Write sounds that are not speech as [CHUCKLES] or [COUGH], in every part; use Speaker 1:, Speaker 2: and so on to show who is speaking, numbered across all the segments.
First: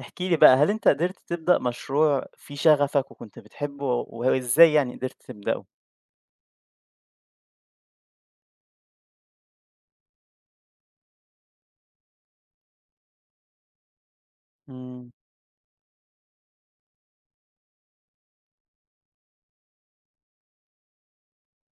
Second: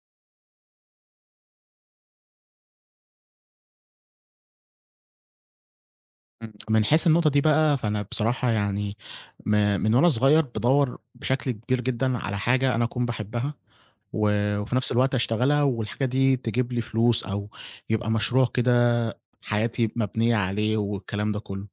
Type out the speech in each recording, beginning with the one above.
Speaker 1: احكِ لي بقى، هل أنت قدرت تبدأ مشروع فيه شغفك وكنت بتحبّه و وإزاي يعني قدرت تبدؤه؟
Speaker 2: إمم، من حيث النقطة دي بقى، فأنا بصراحة يعني ما من وأنا صغيّر بادوّر بشكل كبير جدًا على حاجة أنا أكون باحبّها و وفي نَفْس
Speaker 1: إمم.
Speaker 2: الوقت أشتغلها والحاجة دي تجيب لي فلوس أو يبقى مشروع كده حياتي مبنيّة عليه والكلام ده كُلّه.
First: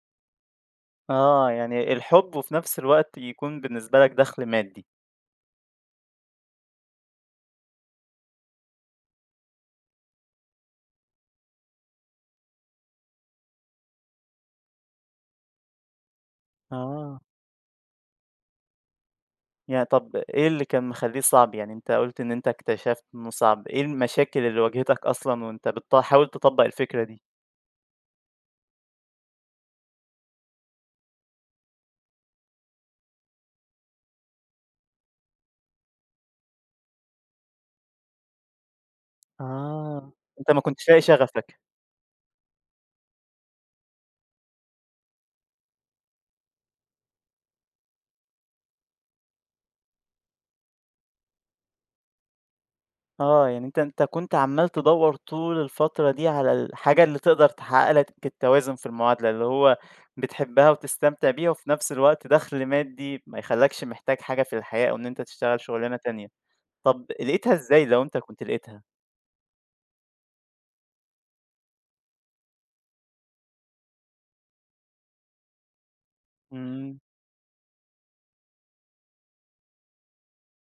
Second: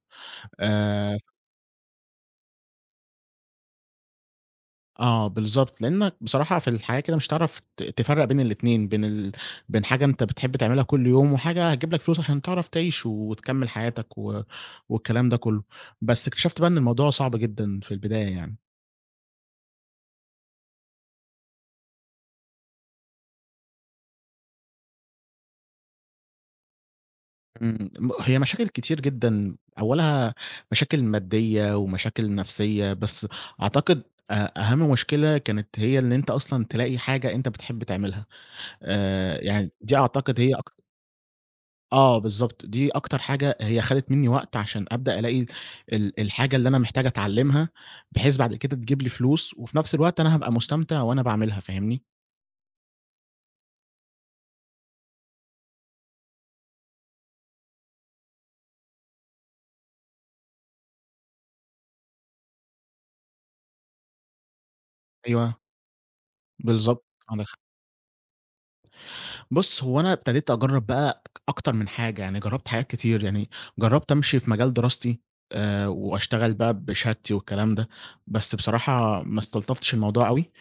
Speaker 2: آآ ف
Speaker 1: آه، يعني الحُب وفي نَفْس الوقت يكون بالنسبة لك دَخْل مادّي.
Speaker 2: آه بالضبط، لإنّك بصراحة في الحياة كده مش هتعرف ت تفرّق بين الاتنين بين ال بين حاجة أنت بتحب تعملها كل يوم وحاجة هتجيب لك فلوس عشان تعرف تعيش وتكمّل حياتك و والكلام ده كُلّه، بس اكتشفت بقى إن الموضوع
Speaker 1: آه.
Speaker 2: صعب جدًا في البداية يعني.
Speaker 1: يعني طَب إيه اللي كان مخلّيه صعب، يعني أنت قُلت إن أنت اكتشفت إنه صعب، إيه المشاكل اللي واجهتك أصلًا وأنت بتحاول تطبّق الفكرة دي؟
Speaker 2: إمم، م هي مشاكل كتير جدًا أوّلها مشاكل ماديّة ومشاكل نَفْسيّة، بس أعتقد أ أهَم مشكلة كانت هي اللي أنت أصلًا تلاقي حاجة أنت بتحب تعملها، آآ يعني دي
Speaker 1: آه،
Speaker 2: أعتقد
Speaker 1: أنت
Speaker 2: هي
Speaker 1: ما
Speaker 2: أك
Speaker 1: كنتش لاقي شغفك.
Speaker 2: آه بالضبط، دي أكتر حاجة هي خدت منّي وقت عشان أبدأ ألاقي ال الحاجة اللي أنا محتاج أتعلّمها، بحيث بعد كده تجيب لي فلوس وفي نفْس الوقت أنا هابقى مستمتع وأنا باعملها فاهمني؟
Speaker 1: آه، يعني أنت أنت كنت عمّال تدوّر طول الفترة دي على الحاجة اللي تقدر تحقق لك التوازن في المعادلة اللي هو بتحبها وتستمتع بيها وفي نفْس الوقت دخل مادي ما يخلاكش محتاج حاجة في الحياة أو إن أنت
Speaker 2: أيوه.
Speaker 1: تشتغل شغلانة تانية،
Speaker 2: بالضبط
Speaker 1: طَب
Speaker 2: عندك
Speaker 1: لاقيتها
Speaker 2: حق.
Speaker 1: إزاي، لو أنت كنت لاقيتها؟
Speaker 2: بُص هو أنا ابتديت أجرّب بقى أكتر من حاجة، يعني جرّبت حاجات كتير يعني جرّبت أمشي في مجال دراستي آآ وأشتغل بقى
Speaker 1: إمم.
Speaker 2: بشهادتي والكلام ده بس بصراحة ما استلطفتش الموضوع أوي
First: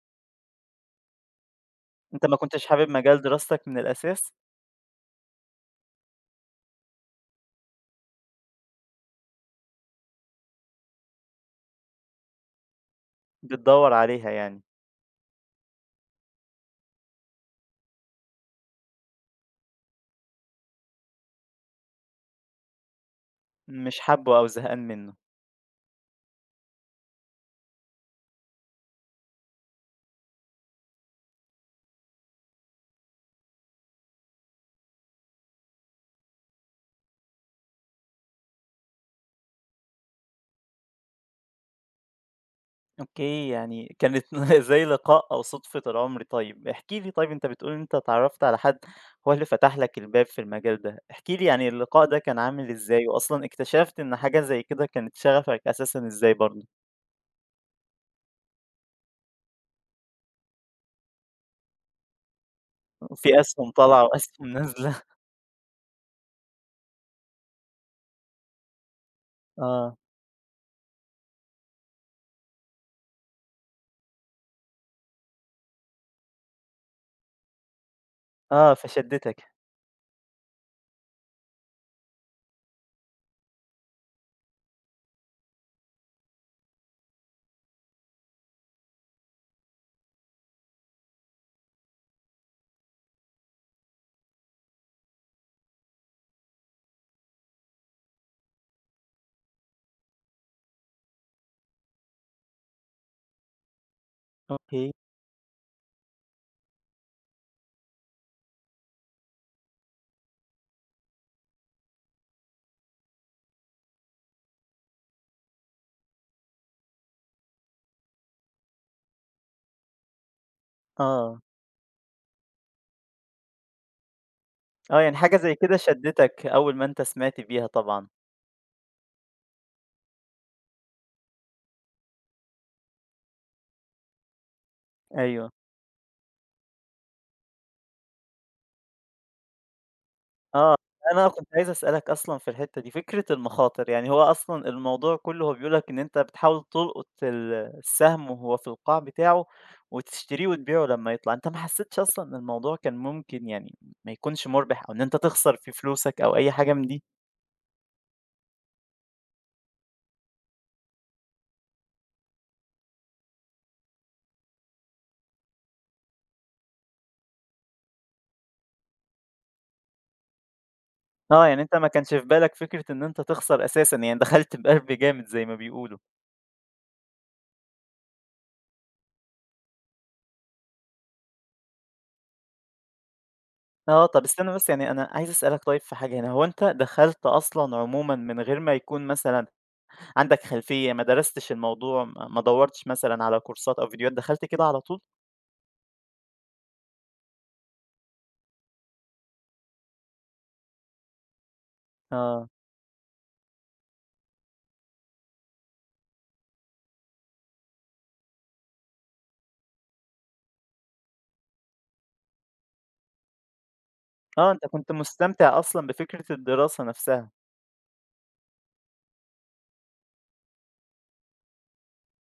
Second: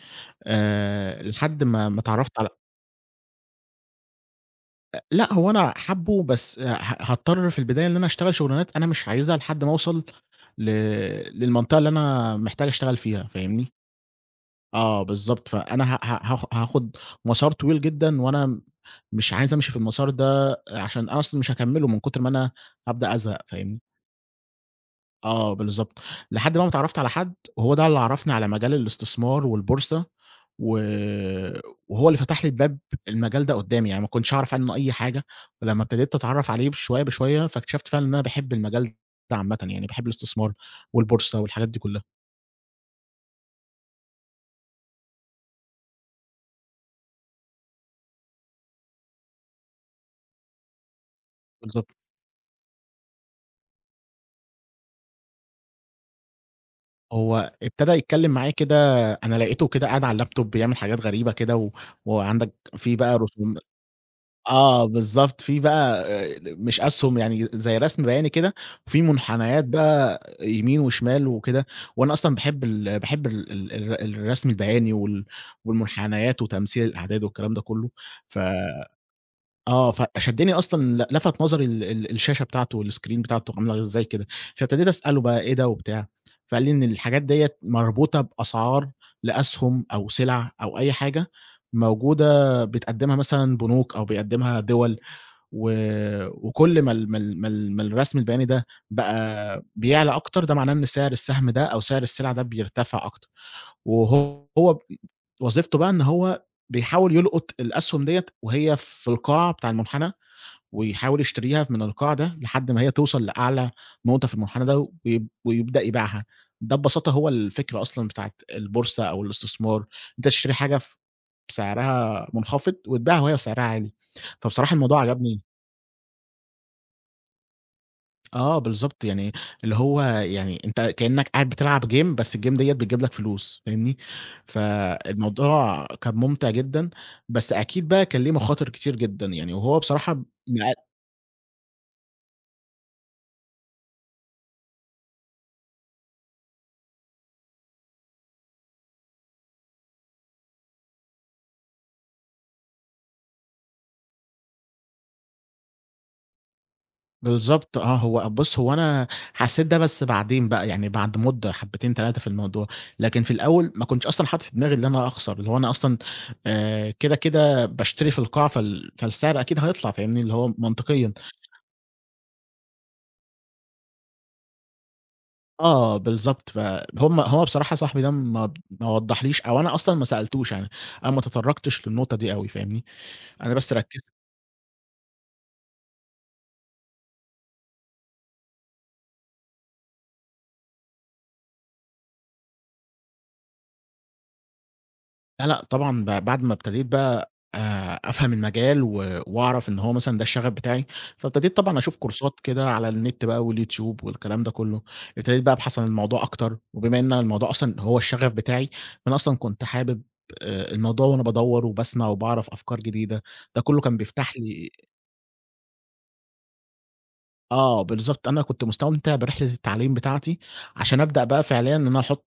Speaker 2: آآ لحد ما ما
Speaker 1: أنت ما
Speaker 2: اتعرّفت على
Speaker 1: كنتش حابب مجال دراستك من الأساس؟
Speaker 2: أ لأ، هو أنا حابُّه بس ه هاضطر في البداية إن أنا أشتغل شغلانات أنا مش عايزها لحد ما أوصل ل للمنطقة اللي أنا محتاج أشتغل فيها فاهمني؟
Speaker 1: بتدوّر عليها يعني.
Speaker 2: آه بالضبط، فأنا ه ه هاخ هاخد مسار طويل جدًا وأنا م مش عايز أمشي في المسار ده عشان أصل مش هاكمله من كتر ما أنا هابدأ أزهق، فاهمني؟
Speaker 1: مش حابُّه أو زهقان منهُ؟
Speaker 2: آه بالضبط لحد بقى ما اتعرّفت على حد وهو ده اللي عرّفني على مجال الاستثمار والبورصة و وهو اللي فتح لي الباب المجال ده قدّامي، يعني ما كنتش أعرف عنه أي حاجة، ولمّا ابتديت أتعرّف عليه شوية بشوية فاكتشفت فعلًا إن أنا باحب المجال ده عامةً يعني، باحب الإستثمار والبورصة والحاجات دي كلّها.
Speaker 1: أوكي، يعني كانت [CHUCKLES] زي لقاء، أو صُدفة العمر. طيب، احكِ لي طيب أنت بتقول إن أنت اتعرّفت على حد هو اللي فتح لك الباب في المجال ده، احكِ لي يعني
Speaker 2: بالضب
Speaker 1: اللقاء ده كان عامل إزاي وأصلًا اكتشفت إن حاجة زي كده كانت شغفك أساسًا إزاي برضه؟
Speaker 2: هو ابتدى يتكلِّم معايا كده، أنا لقيته كده قاعد على اللاب توب بيعمل حاجات غريبة كده و وعندك في بقى
Speaker 1: في
Speaker 2: رسوم
Speaker 1: أسْهُم طالعه، وأسْهُم
Speaker 2: آه
Speaker 1: نازلة.
Speaker 2: بالضبط، في بقى ال مش أسْهُم، يعني زي رسم بياني كده فيه مُنحنيات
Speaker 1: آه.
Speaker 2: بقى يمين وشمال وكده وأنا أصلًا باحب ال باحب ال ال الر الرسم البياني وال والمُنحنيات وتمثيل الأعداد والكلام ده كُلّه، ف
Speaker 1: آه، فشدّتك.
Speaker 2: آه، فشدّني أصلًا لَ لفَت نظري ال ال الشاشة بتاعته والسكرين بتاعته عامله إزاي كده؟ فابتديت أسأله بقى: "إيه ده؟" وبتاع، فقال لي إن الحاجات ديَّة مربوطة بأسعار لأسْهُم أو سِلَع أو أي حاجة موجودة بتقدّمها مثلًا بنوك أو بيقدّمها دِوَل و وكل ما ال ما ال ما ال ما الرسم البياني ده بقى بيعلى أكتر، ده معناه إن سعر السهم ده أو سعر السِلَع ده بيرتفع أكتر. وهو ب
Speaker 1: أوكي.
Speaker 2: وظيفته بقى إن هو بيحاول يلقُط الأسْهُم ديّة وهي في القاع بتاع المُنحنى ويحاول يشتريها من القاع ده لحد ما هي توصل لأعلى نقطة في المُنحنى ده، ويب ويبدأ يبيعها. ده ببساطة هو الفكرة أصلًا بتاعة البورصة أو الاستثمار، أنت تشتري حاجة ف
Speaker 1: آه.
Speaker 2: بسعرها منخفض وتبيعها وهي سعرها عالي، فبصراحة
Speaker 1: آه،
Speaker 2: الموضوع
Speaker 1: يعني حاجة
Speaker 2: عجبني.
Speaker 1: زي كده شدَّتك أول ما أنت سمعت بيها طبعًا.
Speaker 2: آه بالضبط، يعني اللي هو يعني أنت كإنّك قاعد بتلعب game، بس الgame ديّة بتجيب لك فلوس، فاهمني،
Speaker 1: أيوه.
Speaker 2: فالموضوع كان مُمتع جدًا، بس أكيد بقى كان ليه مخاطر كتير جدًا، يعني وهو بصراحة
Speaker 1: آه،
Speaker 2: [UNINTELLIGIBLE]
Speaker 1: أنا كنت عايز أسألك أصلًا في الحتّة دي، فكرة المخاطر، يعني هو أصلًا الموضوع كُلّه هو بيقول لك إن أنت بتحاول تلقط ال السهم وهو في القاع بتاعه، وتشتريه، وتبيعه لمّا يطلع، أنت ما حسّيتش أصلًا إن الموضوع كان ممكن يعني ما يكونش مُربح أو إن أنت تخسر فيه فلوسك أو أي حاجة من دي؟
Speaker 2: بالضبط آه، هو بُص، هو أنا حسّيت ده بس بعدين بقى، يعني بعد مدة حبّتين، 3 في الموضوع، لكن في الأول ما كنتش أصلًا حاطط في دماغي إن أنا أخسر، اللي هو أنا أصلًا آآ كده، كده باشتري في القاع، فال فالسعر أكيد هيطلع، فاهمني، اللي هو منطقيًا.
Speaker 1: آه، يعني أنت ما كانش في بالك فكرة إنه أنت تخسر أساسًا، يعني دخلت بِقلب جامد زي ما
Speaker 2: آه
Speaker 1: بيقولوا.
Speaker 2: بالضبط، ف هم هو بصراحة صاحبي ده ما ب ما وضّحليش أو أنا أصلًا ما سألتوش، يعني أنا ما تطرّقتش للنقطة دي أوي فاهمني، أنا بس
Speaker 1: آه،
Speaker 2: ركِّزت
Speaker 1: طَب استنّى بس يعني أنا عايز أسألك طيب في حاجة هنا، هو أنت دخلت أصلًا عمومًا من غير ما يكون مثلًا عندك خلفية، ما درستش الموضوع، ما ما دوّرتش مثلًا على كورسات أو فيديوهات، دخلت كده على طول؟
Speaker 2: لأ، لأ، طبعًا ب بعد ما ابتديت بقى آآ، أفهم المجال و وأعرف إن هو مثلًا ده الشغف بتاعي، فابتديت طبعًا أشوف كورسات
Speaker 1: آه.
Speaker 2: كده على النت بقى والYouTube والكلام ده كلّه، ابتديت بقى أبحث الموضوع أكتر وبما إن الموضوع أصلًا هو الشغف بتاعي، فأنا أصلًا كنت حابب آآ، الموضوع وأنا بادوّر وباسمع وباعرف أفكار جديدة، ده كلّه كان بيفتح
Speaker 1: آه، أنت
Speaker 2: لي
Speaker 1: كنت مُستَمتع أصلًا بفكرة الدراسة نَفْسها.
Speaker 2: آه، بالضبط أنا كنت مستمتع برحلة التعليم بتاعتي، عشان ابدأ بقى فعليًا إن أنا أحط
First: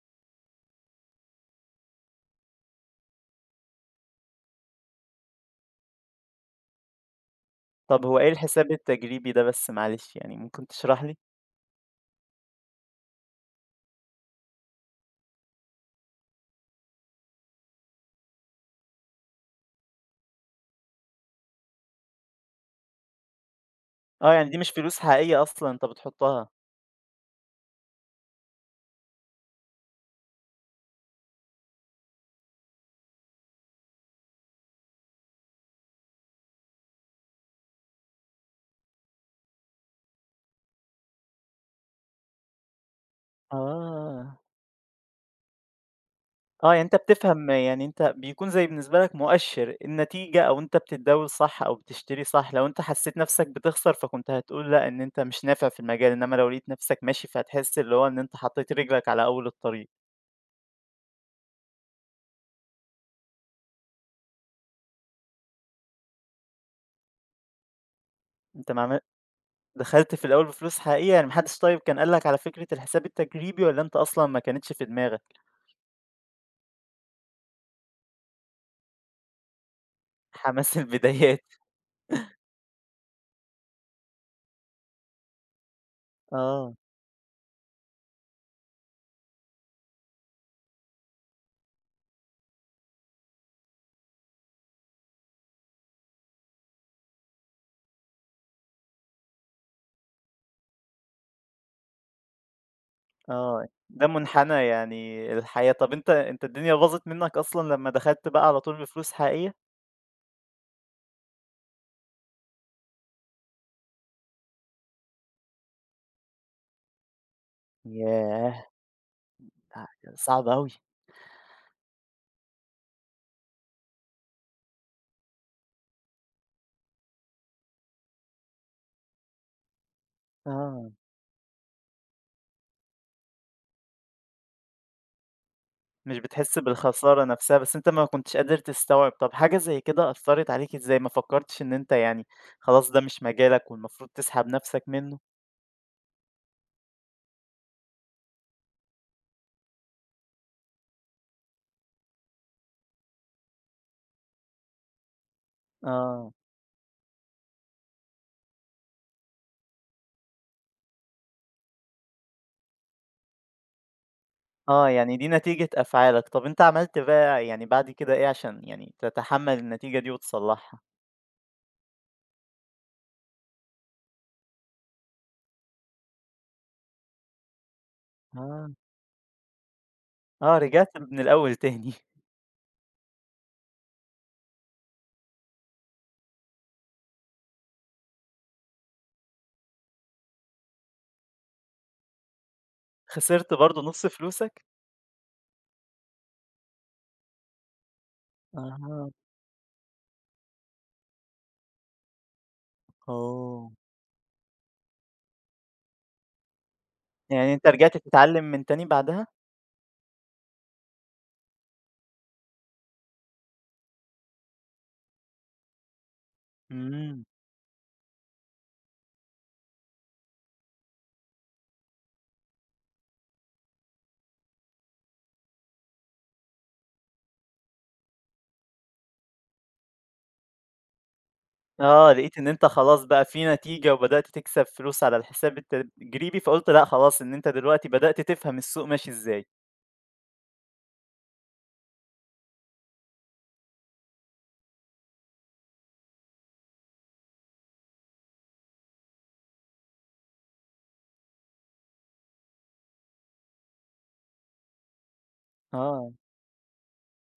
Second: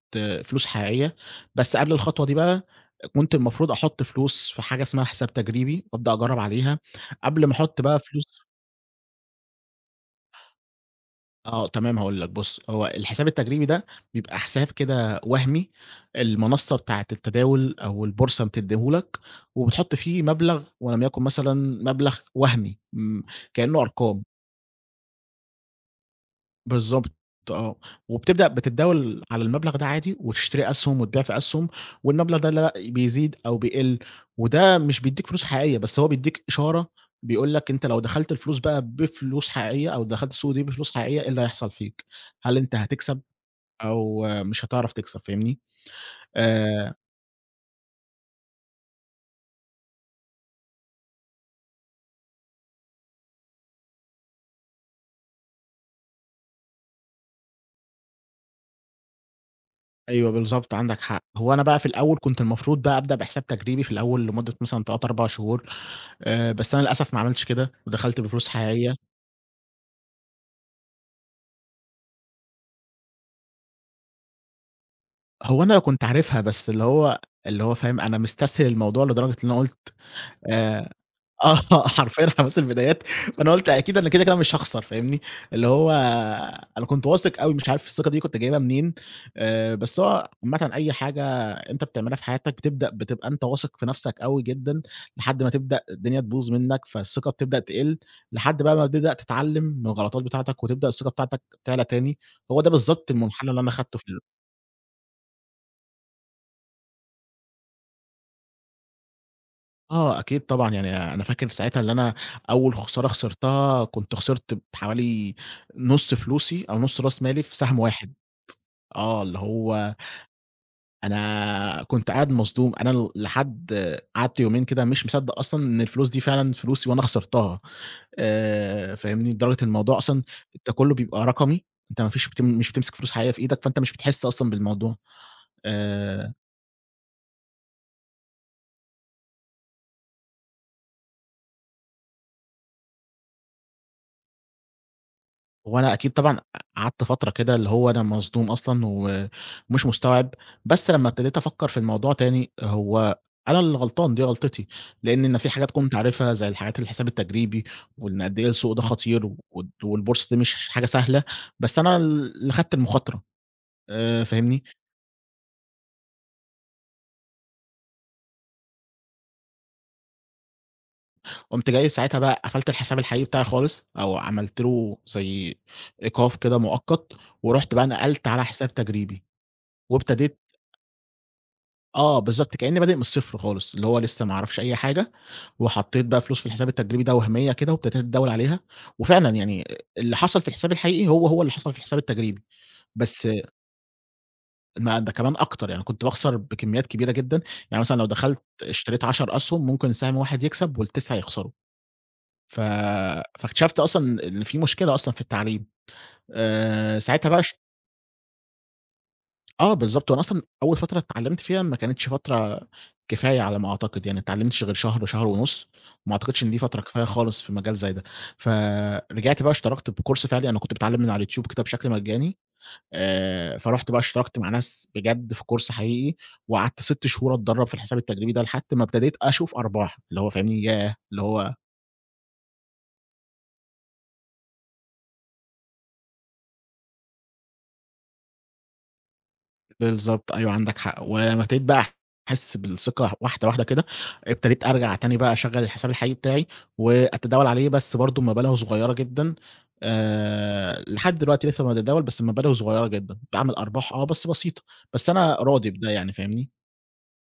Speaker 2: فلوس حقيقية، بس قبل الخطوة دي بقى كنت المفروض أحط فلوس في حاجة اسمها حساب تجريبي وابدأ أجرّب عليها قبل ما أحط بقى
Speaker 1: طَب هو إيه
Speaker 2: فلوس
Speaker 1: الحساب التجريبي ده بس معلش، يعني ممكن تشرح لي؟
Speaker 2: آه، تمام هاقول لك، بُص، هو الحساب التجريبي ده، بيبقى حساب كده وهمي المنصة بتاعة التداول أو البورصة بتدّيه لك وبتحط فيه مبلغ ولم يكن مثلًا مبلغ وهمي م كإنّه أرقام.
Speaker 1: آه، يعني دي مش فلوس حقيقية أصلًا أنت بتحطّها.
Speaker 2: بالضبط آه، وبتبدأ بتتداول على المبلغ ده عادي وتشتري أسهُم وتبيع في أسهُم والمبلغ ده اللي لا بيزيد أو بيقل وده مش بيدّيك فلوس حقيقية بس هو بيدّيك إشارة بيقول لك أنت لو دخلت الفلوس بقى بفلوس حقيقية أو دخلت السوق دي بفلوس حقيقية إيه اللي هيحصل فيك، هل أنت هتكسب أو
Speaker 1: آه.
Speaker 2: مش هتعرف تكسب فاهمني؟
Speaker 1: آه، يعني
Speaker 2: آآ
Speaker 1: أنت بتفهم يعني أنت بيكون زي بالنسبة لك مؤشر، النتيجة أو أنت بتتداول صح أو بتشتري صح لو أنت حسّيت نَفْسك بتخسر فكنت هتقول لأ، إن أنت مش نافع في المجال إنّما لو لقيت نَفْسك ماشي فتحس اللي هو إن أنت حطّيت رجلك على أول الطريق.
Speaker 2: أيوه، بالضبط عندك حق، هو أنا بقى في الأول كنت المفروض بقى أبدأ بحساب تجريبي في الأول لمدة مثلًا 3، 4 شهور آآ، بس أنا للأسف ما عملتش كده، ودخلت بفلوس
Speaker 1: أنت ما
Speaker 2: حقيقية.
Speaker 1: عم دخلت في الأول بفلوس حقيقة، يعني ما حدش طيب كان قال لك على فكرة الحساب التجريبي والّا أنت أصلًا ما كنتش في دماغك؟
Speaker 2: هو أنا كنت عارفها بس اللي هو اللي هو فاهم أنا مستسهل الموضوع لدرجة اللي أنا قُلت
Speaker 1: حماس
Speaker 2: آآ،
Speaker 1: البدايات.
Speaker 2: آه، حرفيًا حماس البدايات فأنا قُلت أكيد أنا كده، كده مش هاخسر فاهمني، اللي هو
Speaker 1: آه.
Speaker 2: أنا كنت واثق أوي مش عارف الثقة دي كنت جايبها منين آآ، بس هو عامةً أي حاجة أنت بتعملها في حياتك بتبدأ بتبقى أنت واثق في نَفْسك أوي جدًا لحد ما تبدأ الدنيا تبوظ منّك، فالثقة بتبدأ تقل لحد بقى ما بتبدأ تتعلّم من الغلطات بتاعتك وتبدأ الثقة بتاعتك تعلى تاني هو ده بالضبط المُنحنى اللي
Speaker 1: آه،
Speaker 2: أنا خدته
Speaker 1: ده
Speaker 2: في ال
Speaker 1: مُنحنى يعني الحياة. طَب أنت أنت الدنيا باظت منّك أصلًا لمّا دخلت بقى على طول بفلوس حقيقية؟
Speaker 2: آه، أكيد طبعًا. يعني أنا فاكر ساعتها اللي أنا أول خسارة خسرتها كنت خِسرت بحوالي نُص فلوسي، أو نُص رأس مالي في سهم واحد.
Speaker 1: ياه!
Speaker 2: آه، اللي هو
Speaker 1: [UNINTELLIGIBLE] صعب أوي.
Speaker 2: أنا كنت قاعد مصدوم أنا لحد قعدت يومين كده مش مصدق أصلًا إن الفلوس دي فعلًا فلوسي وأنا خسرتها. آآ، فاهمني؟ لدرجة إن الموضوع أصلًا ده
Speaker 1: آه.
Speaker 2: كله بيبقى رقمي أنت ما فيش مش بتمسِك فلوس حقيقية في إيدك فأنت مش بتحس أصلًا بالموضوع.
Speaker 1: مش
Speaker 2: آآ
Speaker 1: بتحس بالخسارة نفسها، بس أنت ما كنتش قادر تستوعب. طَب حاجة زَي كده أثرت عليك إزاي، ما فكرتش إن أنت يعني خلاص ده مش مجالك والمفروض تسحب نفسك منه؟
Speaker 2: وأنا أكيد طبعًا قع قعدت فَترة كده اللي هو أنا مصدوم أصلًا و ومش مُستوعِب، بس لما ابتديت أفكّر في الموضوع تاني، هو أنا اللي غلطان دي غلطتي، لإن إن أنا في حاجات كنت
Speaker 1: آه.
Speaker 2: عارفها زي الحاجات، الحساب التَّجريبي، وإن قَدّ إيه السوق ده خطير، و والبورصة دي مش حاجة سهلة بس أنا ال اللي أخدت المخاطرة. آآ، فاهمني؟
Speaker 1: آه، يعني دي نتيجة أفعالك. طَب أنت عملت بقى يعني بعد كده إيه، عشان يعني تتحمل النتيجة دي وتصلّحها؟
Speaker 2: قُمت جاي ساعتها بقى قفلت الحساب الحقيقي بتاعي خالص أو عملت له زي إيقاف كده مؤقّت ورُحت بقى نقلت على
Speaker 1: آه.
Speaker 2: حساب تجريبي، وابتديت
Speaker 1: آه رجعت من الأول تاني. [CHUCKLES]
Speaker 2: آه، بالضبط كأنّي بادئ من الصفر خالص، اللي هو لسّه ما أعرفش أي حاجة وحطّيت بقى فلوس في الحساب التجريبي ده وهمية كده وابتديت أتداول عليها، وفعلًا يعني اللي حصل في الحساب الحقيقي هو، هو اللي حصل في الحساب التجريبي، بس
Speaker 1: خسرت برضه نُص فلوسَك؟
Speaker 2: ما ده كمان أكتر يعني، كنت باخسر بكميات كبيرة جدًا، يعني مثلًا لو دخلت اشتريت
Speaker 1: أها.
Speaker 2: 10 أسهم ممكن سهم واحد يكسب وال9 يخسروا ف
Speaker 1: أوه!
Speaker 2: فاكتشفت أصلًا إن في مشكلة أصلًا في التعليم، آآ ساعتها بقى
Speaker 1: يعني
Speaker 2: اش
Speaker 1: أنت رجعت تتعلم من تاني بعدها؟
Speaker 2: آه، بالضبط. وأنا أصلًا أول فترة اتعلّمت فيها ما كانتش فترة كفاية على ما أعتقد يعني ما اتعلمتش غير شهر، شهر ونُص، وما أعتقدش إن دي فترة كفاية
Speaker 1: إمم.
Speaker 2: خالص في مجال زي ده، فرجعت بقى اشتركت بcourse فِعلي، أنا كنت باتعلم من على اليوتيوب كده بشكل مجاني آآ فرُحت بقى اشتركت مع ناس بجد في course حقيقي وقعدت 6 شهور أتدرّب في الحساب التجريبي ده، لحد ما ابتديت أشوف أرباح، اللي هو، فاهمني؟ ياه! اللي هو
Speaker 1: آه، لقيت إن أنت خلاص بقى في نتيجة، وبدأت تكسب فلوس على الحساب التجريبي، فقُلت لأ خلاص إن أنت دلوقتي بدأت تفهم السوق ماشي إزاي.
Speaker 2: بالضبط، أيوه عندك حق و وابتديت بقى أحس بالثقة واحدة واحدة كده، ابتديت أرجع تاني بقى أشغّل الحساب الحقيقي بتاعي وأتداول عليه بس برضه بمّبالغ صغيّرة جدًا آآ لحد دلوقتي لسه باتداول بس بمَبالغ صغيّرة جدًا، باعمل أرباح آه، بس بسيطة، بس أنا راضي بده يعني
Speaker 1: آه.
Speaker 2: فاهمني؟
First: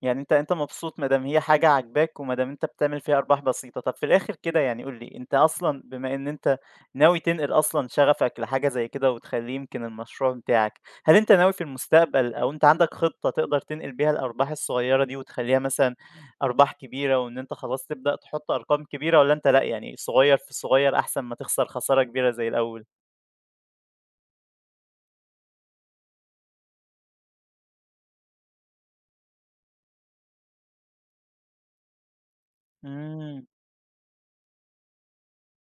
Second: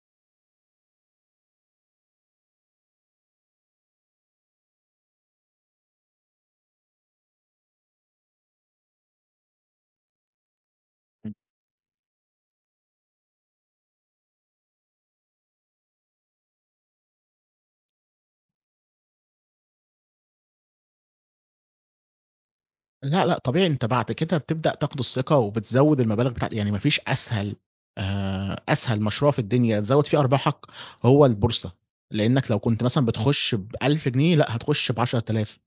Speaker 1: يعني أنت أنت مبسوط ما دام هي حاجة عاجباك وما دام أنت بتعمل فيها أرباح بسيطة، طَب في الآخر كده يعني قُل لي أنت أصلًا بما إن أنت ناوي تنقل أصلًا شغفك لحاجة زي كده وتخلّيه يمكن المشروع بتاعك، هل أنت
Speaker 2: إمم.
Speaker 1: ناوي في المستقبل أو أنت عندك خطّة تقدر تنقل بيها الأرباح الصغيّرة دي وتخلّيها مثلًا أرباح كبيرة وإن أنت خلاص تبدأ تحُط أرقام كبيرة والّا أنت لأ، يعني صغيّر في صغيّر أحسن ما تخسر خسارة كبيرة زي الأول؟
Speaker 2: لأ، لأ، طبيعي أنت بعد كده بتبدأ تاخُد الثقة وبتزوّد المَبالغ بتاع يعني ما فيش أسهل آآ أسهل مشروع في الدنيا تزوّد فيه أرباحك هو البورصة، لإنّك لو كنت مثلًا
Speaker 1: إمم.
Speaker 2: بتخُش ب1000 جنيه، لأ، هتخُش ب10000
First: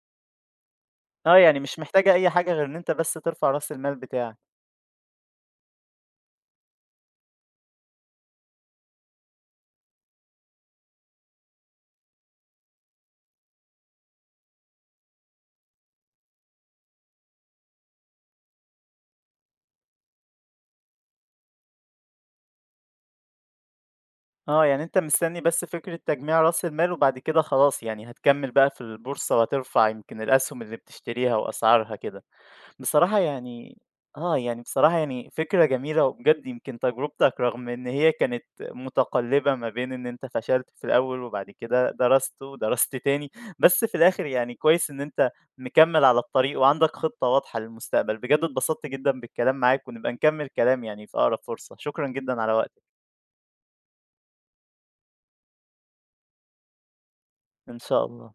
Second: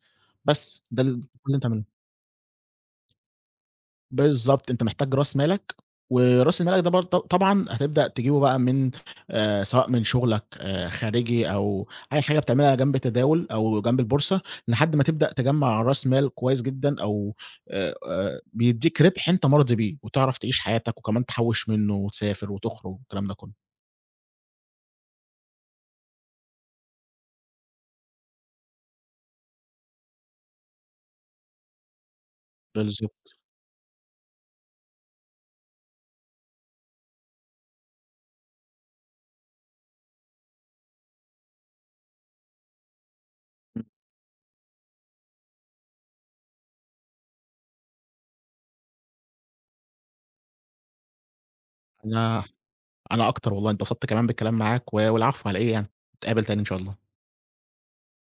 Speaker 2: بس ده ال كل
Speaker 1: آه،
Speaker 2: اللي
Speaker 1: يعني مش
Speaker 2: بتعمله.
Speaker 1: محتاجة أي حاجة غير إن أنت بس ترفع راس المال بتاعك.
Speaker 2: بالضبط، أنت محتاج راس مالك، وراس مَالك ده برضه ط طبعًا هتبدأ تجيبه بقى من آآ سواء من شُغلك آآ خارجي أو أي حاجة بتعملها جنب التداول أو جنب البورصة، لحد ما تبدأ تجمّع راس مال كويس جدًا أو آآ آآ بيدّيك رِبح أنت مَرضي بيه وتعرف تعيش حياتك وكمان تحوّش منّه وتسافر وتخرج والكلام ده كلّه.
Speaker 1: آه، يعني أنت مستني بس فكرة تجميع راس المال وبعد كده خلاص يعني هتكمّل بقى في البورصة وهترفع يمكن الأسهُم اللي بتشتريها وأسعارها كده بصراحة،
Speaker 2: بالضبط.
Speaker 1: يعني آه، يعني بصراحة يعني فكرة جميلة وبجد يمكن تجربتك رغم إن هي كانت مُتقلبة ما بين إن أنت فشلت في الأول وبعد كده درست ودرست تاني بس
Speaker 2: إمم.
Speaker 1: في الآخر يعني كويس إن أنت مكمّل على الطريق وعندك خطّة واضحة للمستقبل. بجد اتبسطت جدًا بالكلام معاك ونبقى نكمّل كلام يعني في أقرب فرصة، شكرًا جدًا
Speaker 2: أنا
Speaker 1: على وقتك.
Speaker 2: أنا أكتر والله انبسطت كمان بالكلام معاك و والعفو على إيه يعني نتقابُل تاني إن شاء الله.
Speaker 1: إن شاء الله.